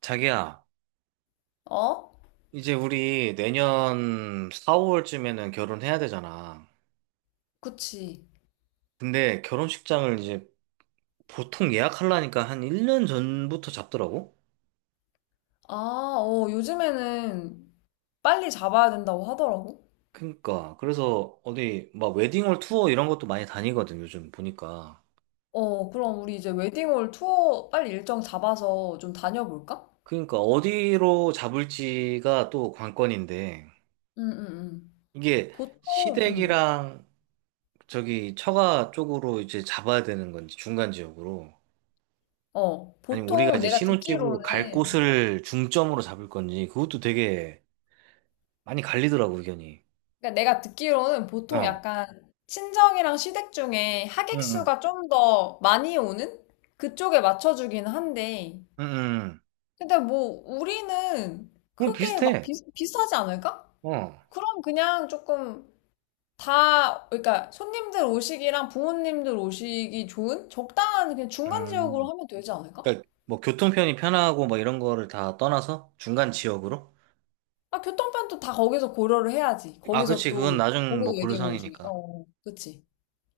자기야, 어? 이제 우리 내년 4월쯤에는 결혼해야 되잖아. 그치. 근데 결혼식장을 이제 보통 예약하려니까 한 1년 전부터 잡더라고? 아, 어, 요즘에는 빨리 잡아야 된다고 하더라고. 그니까. 그래서 어디 막 웨딩홀 투어 이런 것도 많이 다니거든, 요즘 보니까. 어, 그럼 우리 이제 웨딩홀 투어 빨리 일정 잡아서 좀 다녀볼까? 그니까 어디로 잡을지가 또 관건인데, 응, 응, 응. 이게 보통, 응. 시댁이랑 저기 처가 쪽으로 이제 잡아야 되는 건지, 중간 지역으로. 어, 아니면 우리가 보통 이제 내가 신혼집으로 갈 듣기로는, 곳을 중점으로 잡을 건지 그것도 되게 많이 갈리더라고 의견이. 그러니까 내가 듣기로는 보통 어. 약간 친정이랑 시댁 중에 응, 하객 응, 수가 좀 더 많이 오는? 그쪽에 맞춰주긴 한데. 응, 응. 근데 뭐, 우리는 그럼 크게 막 비슷해. 비싸지 않을까? 어. 그럼 그냥 조금 그러니까 손님들 오시기랑 부모님들 오시기 좋은 적당한 그냥 중간 지역으로 음. 하면 되지 않을까? 그러니까 뭐 교통편이 편하고 뭐 이런 거를 다 떠나서 중간 지역으로? 아, 교통편도 다 거기서 고려를 해야지. 아, 거기서 그치. 그건 또 나중 고려 뭐 웨딩홀 중에. 어, 고려사항이니까. 어, 그치.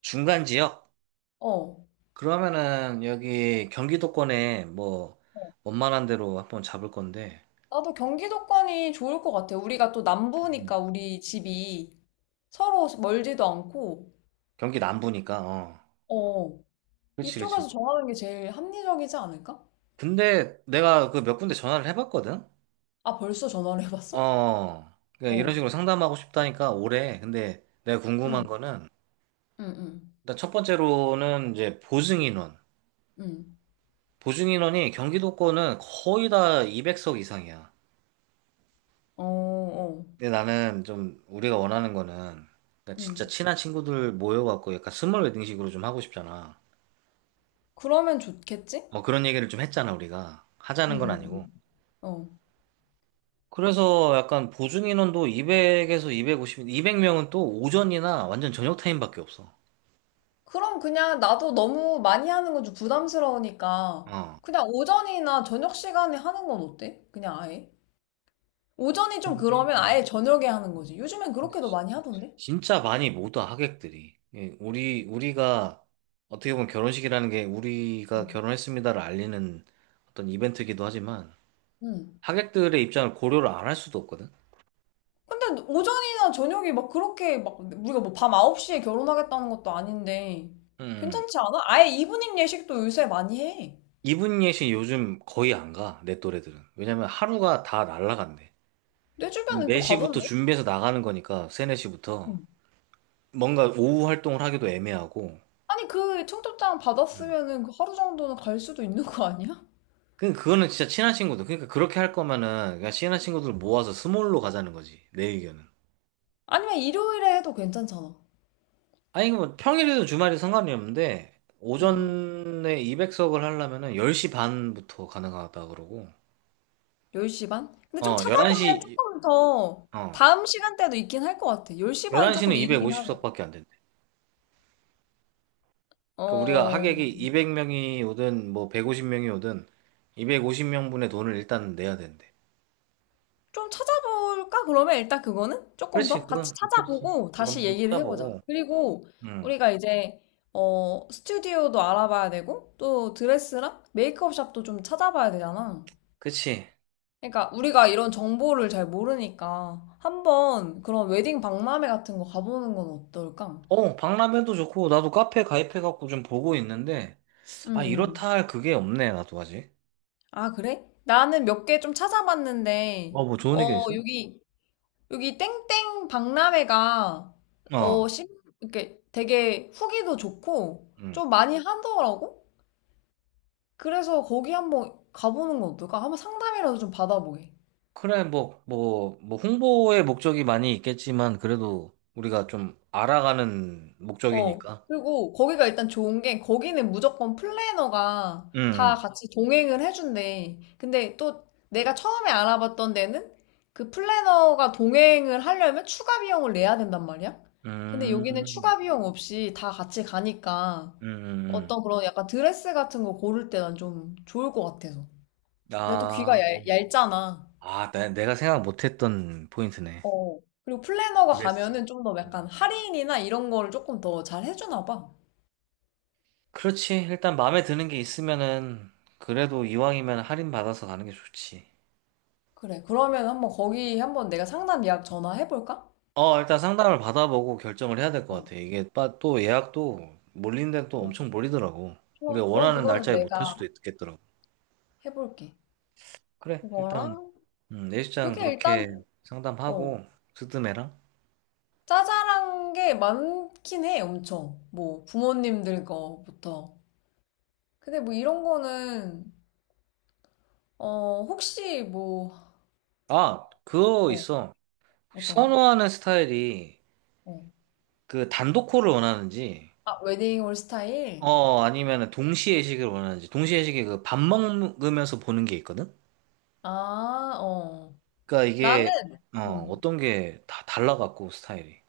중간 지역? 어. 그러면은 여기 경기도권에 뭐 어. 원만한 데로 한번 잡을 건데. 나도 경기도권이 좋을 것 같아. 우리가 또 음. 남부니까 우리 집이 서로 멀지도 않고, 경기 남부니까. 어. 어. 어. 그치, 이쪽에서 그치. 정하는 게 제일 합리적이지 않을까? 근데 내가 그 몇 군데 전화를 해봤거든? 아, 벌써 전화를 해봤어? 어, 그러니까 이런 어. 식으로 상담하고 싶다니까 오래. 근데 내가 궁금한 응, 거는, 응, 응, 일단 첫 번째로는 이제 보증인원. 응. 보증인원이 경기도권은 거의 다 200석 이상이야. 어, 어. 근데 나는 좀 우리가 원하는 거는, 그러니까 진짜 응. 친한 친구들 모여갖고 약간 스몰 웨딩식으로 좀 하고 싶잖아. 그러면 좋겠지? 어, 그런 얘기를 좀 했잖아, 우리가. 하자는 건 음, 아니고. 음. 어. 그래서 약간 보증인원도 200에서 250, 200명은 또 오전이나 완전 저녁 타임밖에 없어. 그럼 그냥 나도 너무 많이 하는 건 좀 부담스러우니까 어. 그냥 오전이나 저녁 시간에 하는 건 어때? 그냥 아예? 오전이 좀 근데, 그러면 음. 아예 저녁에 하는 거지. 요즘엔 근데 그렇게도 많이 하던데? 진짜 많이 못와 하객들이. 예, 우리가 어떻게 보면 결혼식이라는 게 어. 우리가 결혼했습니다를 알리는 어떤 이벤트이기도 하지만 응. 하객들의 입장을 고려를 안 할 수도 없거든. 근데 오전이나 저녁이 막 그렇게 막 우리가 뭐 밤 9시에 결혼하겠다는 것도 아닌데 음. 괜찮지 않아? 아예 이브닝 예식도 요새 많이 해. 이분 예식 요즘 거의 안 가, 내 또래들은. 왜냐면 하루가 다 날라간대. 내 주변엔 또 4시부터 가던데? 준비해서 나가는 거니까, 3, 4시부터. 음. 뭔가 오후 활동을 하기도 애매하고. 아니 그 청첩장 받았으면은 그 하루 정도는 갈 수도 있는 거 아니야? 그거는 진짜 친한 친구들. 그러니까 그렇게 할 거면은, 그냥 친한 친구들 모아서 스몰로 가자는 거지, 내 의견은. 아니면 일요일에 해도 괜찮잖아. 아니, 뭐, 평일에도 주말이 상관이 없는데, 응. 오전에 200석을 하려면은 10시 반부터 가능하다 그러고, 10시 반? 근데 좀 어, 찾아보면 11시, 조금 더 어, 다음 시간대도 있긴 할 것 같아. 10시 반은 11시는 조금 이르긴 하네. 250석밖에 안 된대. 그러니까 우리가 어, 하객이 200명이 오든, 뭐, 150명이 오든, 250명분의 돈을 일단 내야 된대. 좀 찾아볼까? 그러면 일단 그거는 조금 그렇지, 더 같이 그건, 그렇지. 찾아보고 그건 다시 좀 얘기를 해보자. 찾아보고, 그리고 음, 우리가 이제, 스튜디오도 알아봐야 되고, 또 드레스랑 메이크업 샵도 좀 찾아봐야 되잖아. 그치. 그러니까 우리가 이런 정보를 잘 모르니까 한번 그런 웨딩 박람회 같은 거 가보는 건 어떨까? 어, 박람회도 좋고, 나도 카페 가입해갖고 좀 보고 있는데, 아, 음. 이렇다 할 그게 없네, 나도 아직. 아, 그래? 나는 몇 개 좀 찾아봤는데, 어, 뭐 좋은 의견 어, 있어? 여기 땡땡 박람회가, 어. 어, 심, 이렇게 되게 후기도 좋고, 음. 좀 많이 하더라고? 그래서 거기 한번 가보는 건 어떨까? 한번 상담이라도 좀 받아보게. 그래, 뭐, 뭐, 뭐, 홍보의 목적이 많이 있겠지만, 그래도 우리가 좀 알아가는 어. 목적이니까. 그리고 거기가 일단 좋은 게 거기는 무조건 플래너가 다 음, 같이 동행을 해준대. 근데 또 내가 처음에 알아봤던 데는 그 플래너가 동행을 하려면 추가 비용을 내야 된단 말이야. 음, 근데 여기는 음, 음. 추가 비용 없이 다 같이 가니까 음. 음. 어떤 그런 약간 드레스 같은 거 고를 때 난 좀 좋을 것 같아서. 근데 또 귀가 아, 얇잖아. 아, 내가 생각 못했던 포인트네. 어. 그리고 플래너가 그랬어. 가면은 좀 더 약간 할인이나 이런 거를 조금 더 잘 해주나 봐. 그렇지. 일단 마음에 드는 게 있으면은, 그래도 이왕이면 할인 받아서 가는 게 좋지. 그래. 그러면 한번 거기 한번 내가 상담 예약 전화해볼까? 어, 일단 상담을 받아보고 결정을 해야 될 것 어, 같아. 이게 또 예약도 몰린 데또 어. 엄청 몰리더라고. 우리가 좋아. 그럼 원하는 그거는 날짜에 못할 내가 수도 있겠더라고. 해볼게. 그래, 일단, 그거랑, 내시장 그게 그렇게 일단, 어, 상담하고, 스드메랑. 짜잘한 게 많긴 해, 엄청. 뭐, 부모님들 거부터. 근데 뭐 이런 거는, 혹시 뭐, 아, 그거 어, 있어. 어떤 거? 선호하는 스타일이 어. 그 단독콜을 원하는지, 아, 웨딩홀 스타일? 어, 아니면 동시 회식을 원하는지, 동시 회식이 그 밥 먹으면서 보는 게 있거든? 아, 어. 그러니까 나는, 이게, 어, 음. 어떤 게 다 달라갖고, 스타일이.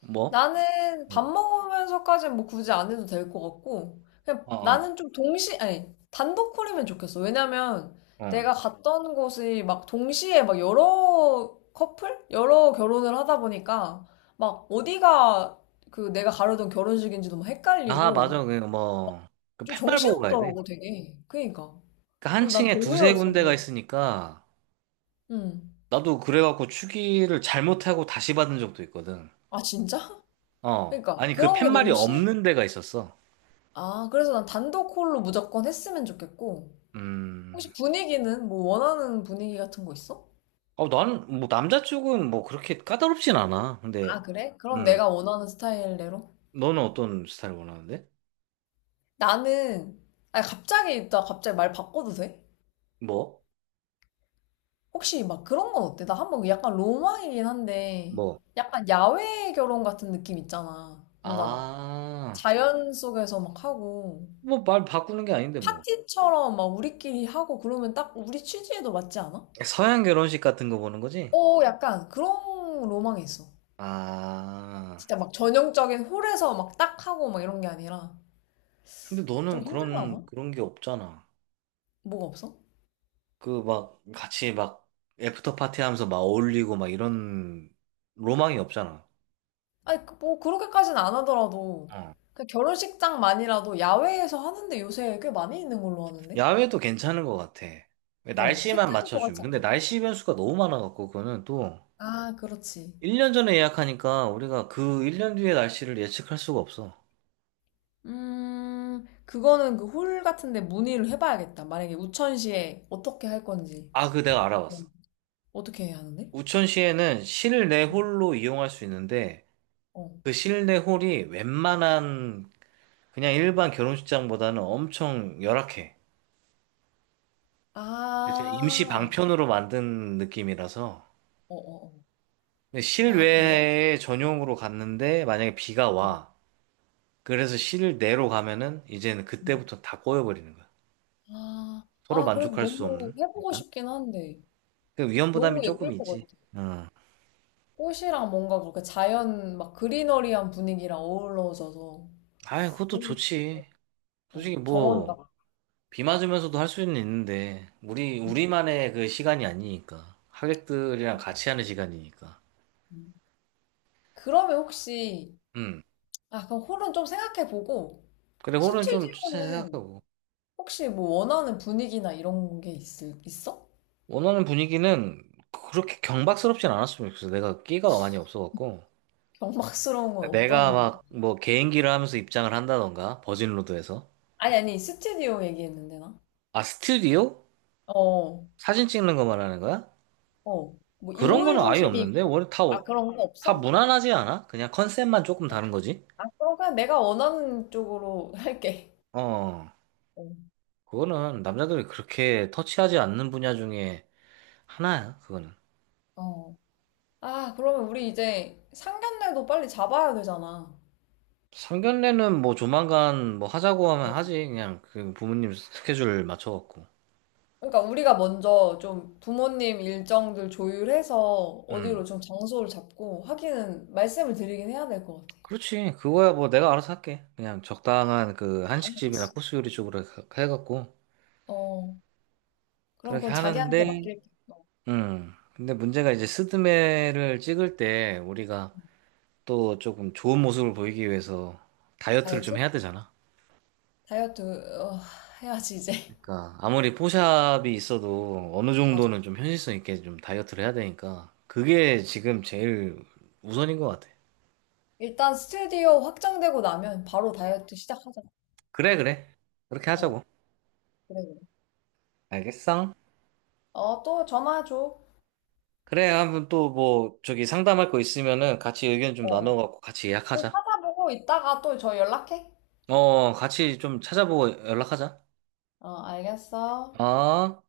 뭐? 나는 밥 어, 먹으면서까지는 뭐 굳이 안 해도 될 것 같고, 그냥 어, 어. 나는 좀 동시, 아니, 단독 콜이면 좋겠어. 왜냐면 어. 내가 갔던 곳이 막 동시에 막 여러 커플? 여러 결혼을 하다 보니까 막 어디가 그 내가 가려던 결혼식인지도 막 아, 헷갈리고, 맞아. 그 막 뭐, 그 좀 팻말 보고 가야 돼. 정신없더라고, 되게. 그니까. 그러니까 한 그리고 난 층에 두세 군데가 별로였어서. 있으니까, 응. 나도 그래갖고 추기를 잘못하고 다시 받은 적도 있거든. 아, 진짜? 어. 그니까. 러 아니, 그 그런 게 팻말이 너무 싫. 없는 데가 있었어. 아, 그래서 난 단독 콜로 무조건 했으면 좋겠고, 음. 혹시 분위기는 뭐 원하는 분위기 같은 거 있어? 어, 나는, 뭐, 남자 쪽은 뭐, 그렇게 까다롭진 않아. 근데, 아, 그래? 그럼 음. 내가 원하는 스타일대로? 너는 어떤 스타일 원하는데? 나는, 아 갑자기, 나 갑자기 말 바꿔도 돼? 뭐? 혹시 막 그런 건 어때? 나 한번 약간 로망이긴 한데, 뭐? 약간 야외 결혼 같은 느낌 있잖아. 뭔가 막 아. 자연 속에서 막 하고, 뭐, 말 바꾸는 게 아닌데, 뭐. 파티처럼 막 우리끼리 하고 그러면 딱 우리 취지에도 맞지 않아? 서양 결혼식 같은 거 보는 거지? 오, 약간 그런 로망이 있어. 아. 진짜 막 전형적인 홀에서 막 딱 하고 막 이런 게 아니라, 근데 너는 좀 그런, 힘들나? 그런 게 없잖아. 뭐가 없어? 그 막 같이 막 애프터 파티 하면서 막 어울리고 막 이런 로망이 없잖아. 아니, 뭐, 그렇게까지는 안 하더라도, 어. 그 결혼식장만이라도 야외에서 하는데 요새 꽤 많이 있는 걸로 하는데 야외도 괜찮은 것 같아. 어, 날씨만 색다를 것 맞춰주면. 같지 근데 않아? 날씨 변수가 너무 많아갖고 그거는 또 아, 그렇지. 1년 전에 예약하니까 우리가 그 1년 뒤의 날씨를 예측할 수가 없어. 그거는 그 홀 같은데 문의를 해봐야겠다. 만약에 우천시에 어떻게 할 건지. 아, 그 내가 어. 알아봤어. 어떻게 해야 하는데? 우천시에는 실내 음. 홀로 이용할 수 있는데 어. 그 실내 홀이 웬만한 그냥 일반 결혼식장보다는 엄청 열악해. 진짜 임시 아, 방편으로 만든 느낌이라서. 어, 어, 어. 근데 아, 그래요? 실외에 전용으로 갔는데 만약에 비가 음, 와. 그래서 실내로 가면은 이제는 음. 그때부터 다 꼬여버리는 거야. 아, 서로 아, 그래도 만족할 수 너무 없는. 해보고 약간. 싶긴 한데. 그 위험 너무 부담이 예쁠 조금 것 있지. 같아. 응. 꽃이랑 뭔가 그렇게 자연 막 그리너리한 분위기랑 어우러져서 아, 그것도 너무 좋-. 좋지. 어, 솔직히 정원 뭐 같고. 비 맞으면서도 할 수는 있는데 우리 음, 우리만의 그 시간이 아니니까. 하객들이랑 같이 하는 시간이니까. 음. 그러면 혹시 음. 아 그럼 홀은 좀 생각해보고 그래 홀은 좀 스튜디오는 생각하고 혹시 뭐 원하는 분위기나 이런 게 있을 있어? 원하는 분위기는 그렇게 경박스럽진 않았으면 좋겠어. 내가 끼가 많이 없어갖고. 경박스러운 건 내가 어떤? 막 뭐 개인기를 하면서 입장을 한다던가 버진로드에서 아니 아니 스튜디오 얘기했는데 나. 아 스튜디오? 어, 사진 찍는 거 말하는 거야? 어. 뭐 그런 인물 거는 아예 중심이 없는데 있고? 원래 다, 아 어, 그런 거 다 없어? 무난하지 않아? 그냥 컨셉만 조금 다른 거지? 아 그럼 그냥 내가 원하는 쪽으로 할게. 어 어. 그거는 남자들이 그렇게 터치하지 않는 분야 중에 하나야 그거는 어. 아, 그러면 우리 이제 상견례도 빨리 잡아야 되잖아. 상견례는 뭐 조만간 뭐 하자고 하면 음. 하지 그냥 그 부모님 스케줄 맞춰갖고 그러니까 우리가 먼저 좀 부모님 일정들 조율해서 어디로 음 좀 장소를 잡고 하기는 말씀을 드리긴 해야 될 것 같아. 그렇지 그거야 뭐 내가 알아서 할게 그냥 적당한 그 한식집이나 알겠어. 코스 요리 쪽으로 해갖고 어, 그럼 그렇게 그건 자기한테 하는데, 맡길게. 어, 근데 문제가 이제 스드메를 찍을 때 우리가 또 조금 좋은 모습을 보이기 위해서 다이어트를 좀 다이어트? 해야 되잖아. 다이어트, 어, 해야지, 이제. 그러니까 아무리 포샵이 있어도 어느 맞아. 정도는 좀 현실성 있게 좀 다이어트를 해야 되니까 그게 지금 제일 우선인 것 같아. 일단 스튜디오 확정되고 나면 바로 다이어트 시작하자. 그래, 그래. 그렇게 어, 하자고. 그래, 그래. 알겠어? 어, 또 전화 줘. 그래, 한번 또 뭐 저기 상담할 거 있으면은 같이 의견 좀 어, 나눠갖고 같이 또 예약하자. 찾아보고 이따가 또 저 연락해. 어, 같이 좀 찾아보고 연락하자. 어, 알겠어. 어?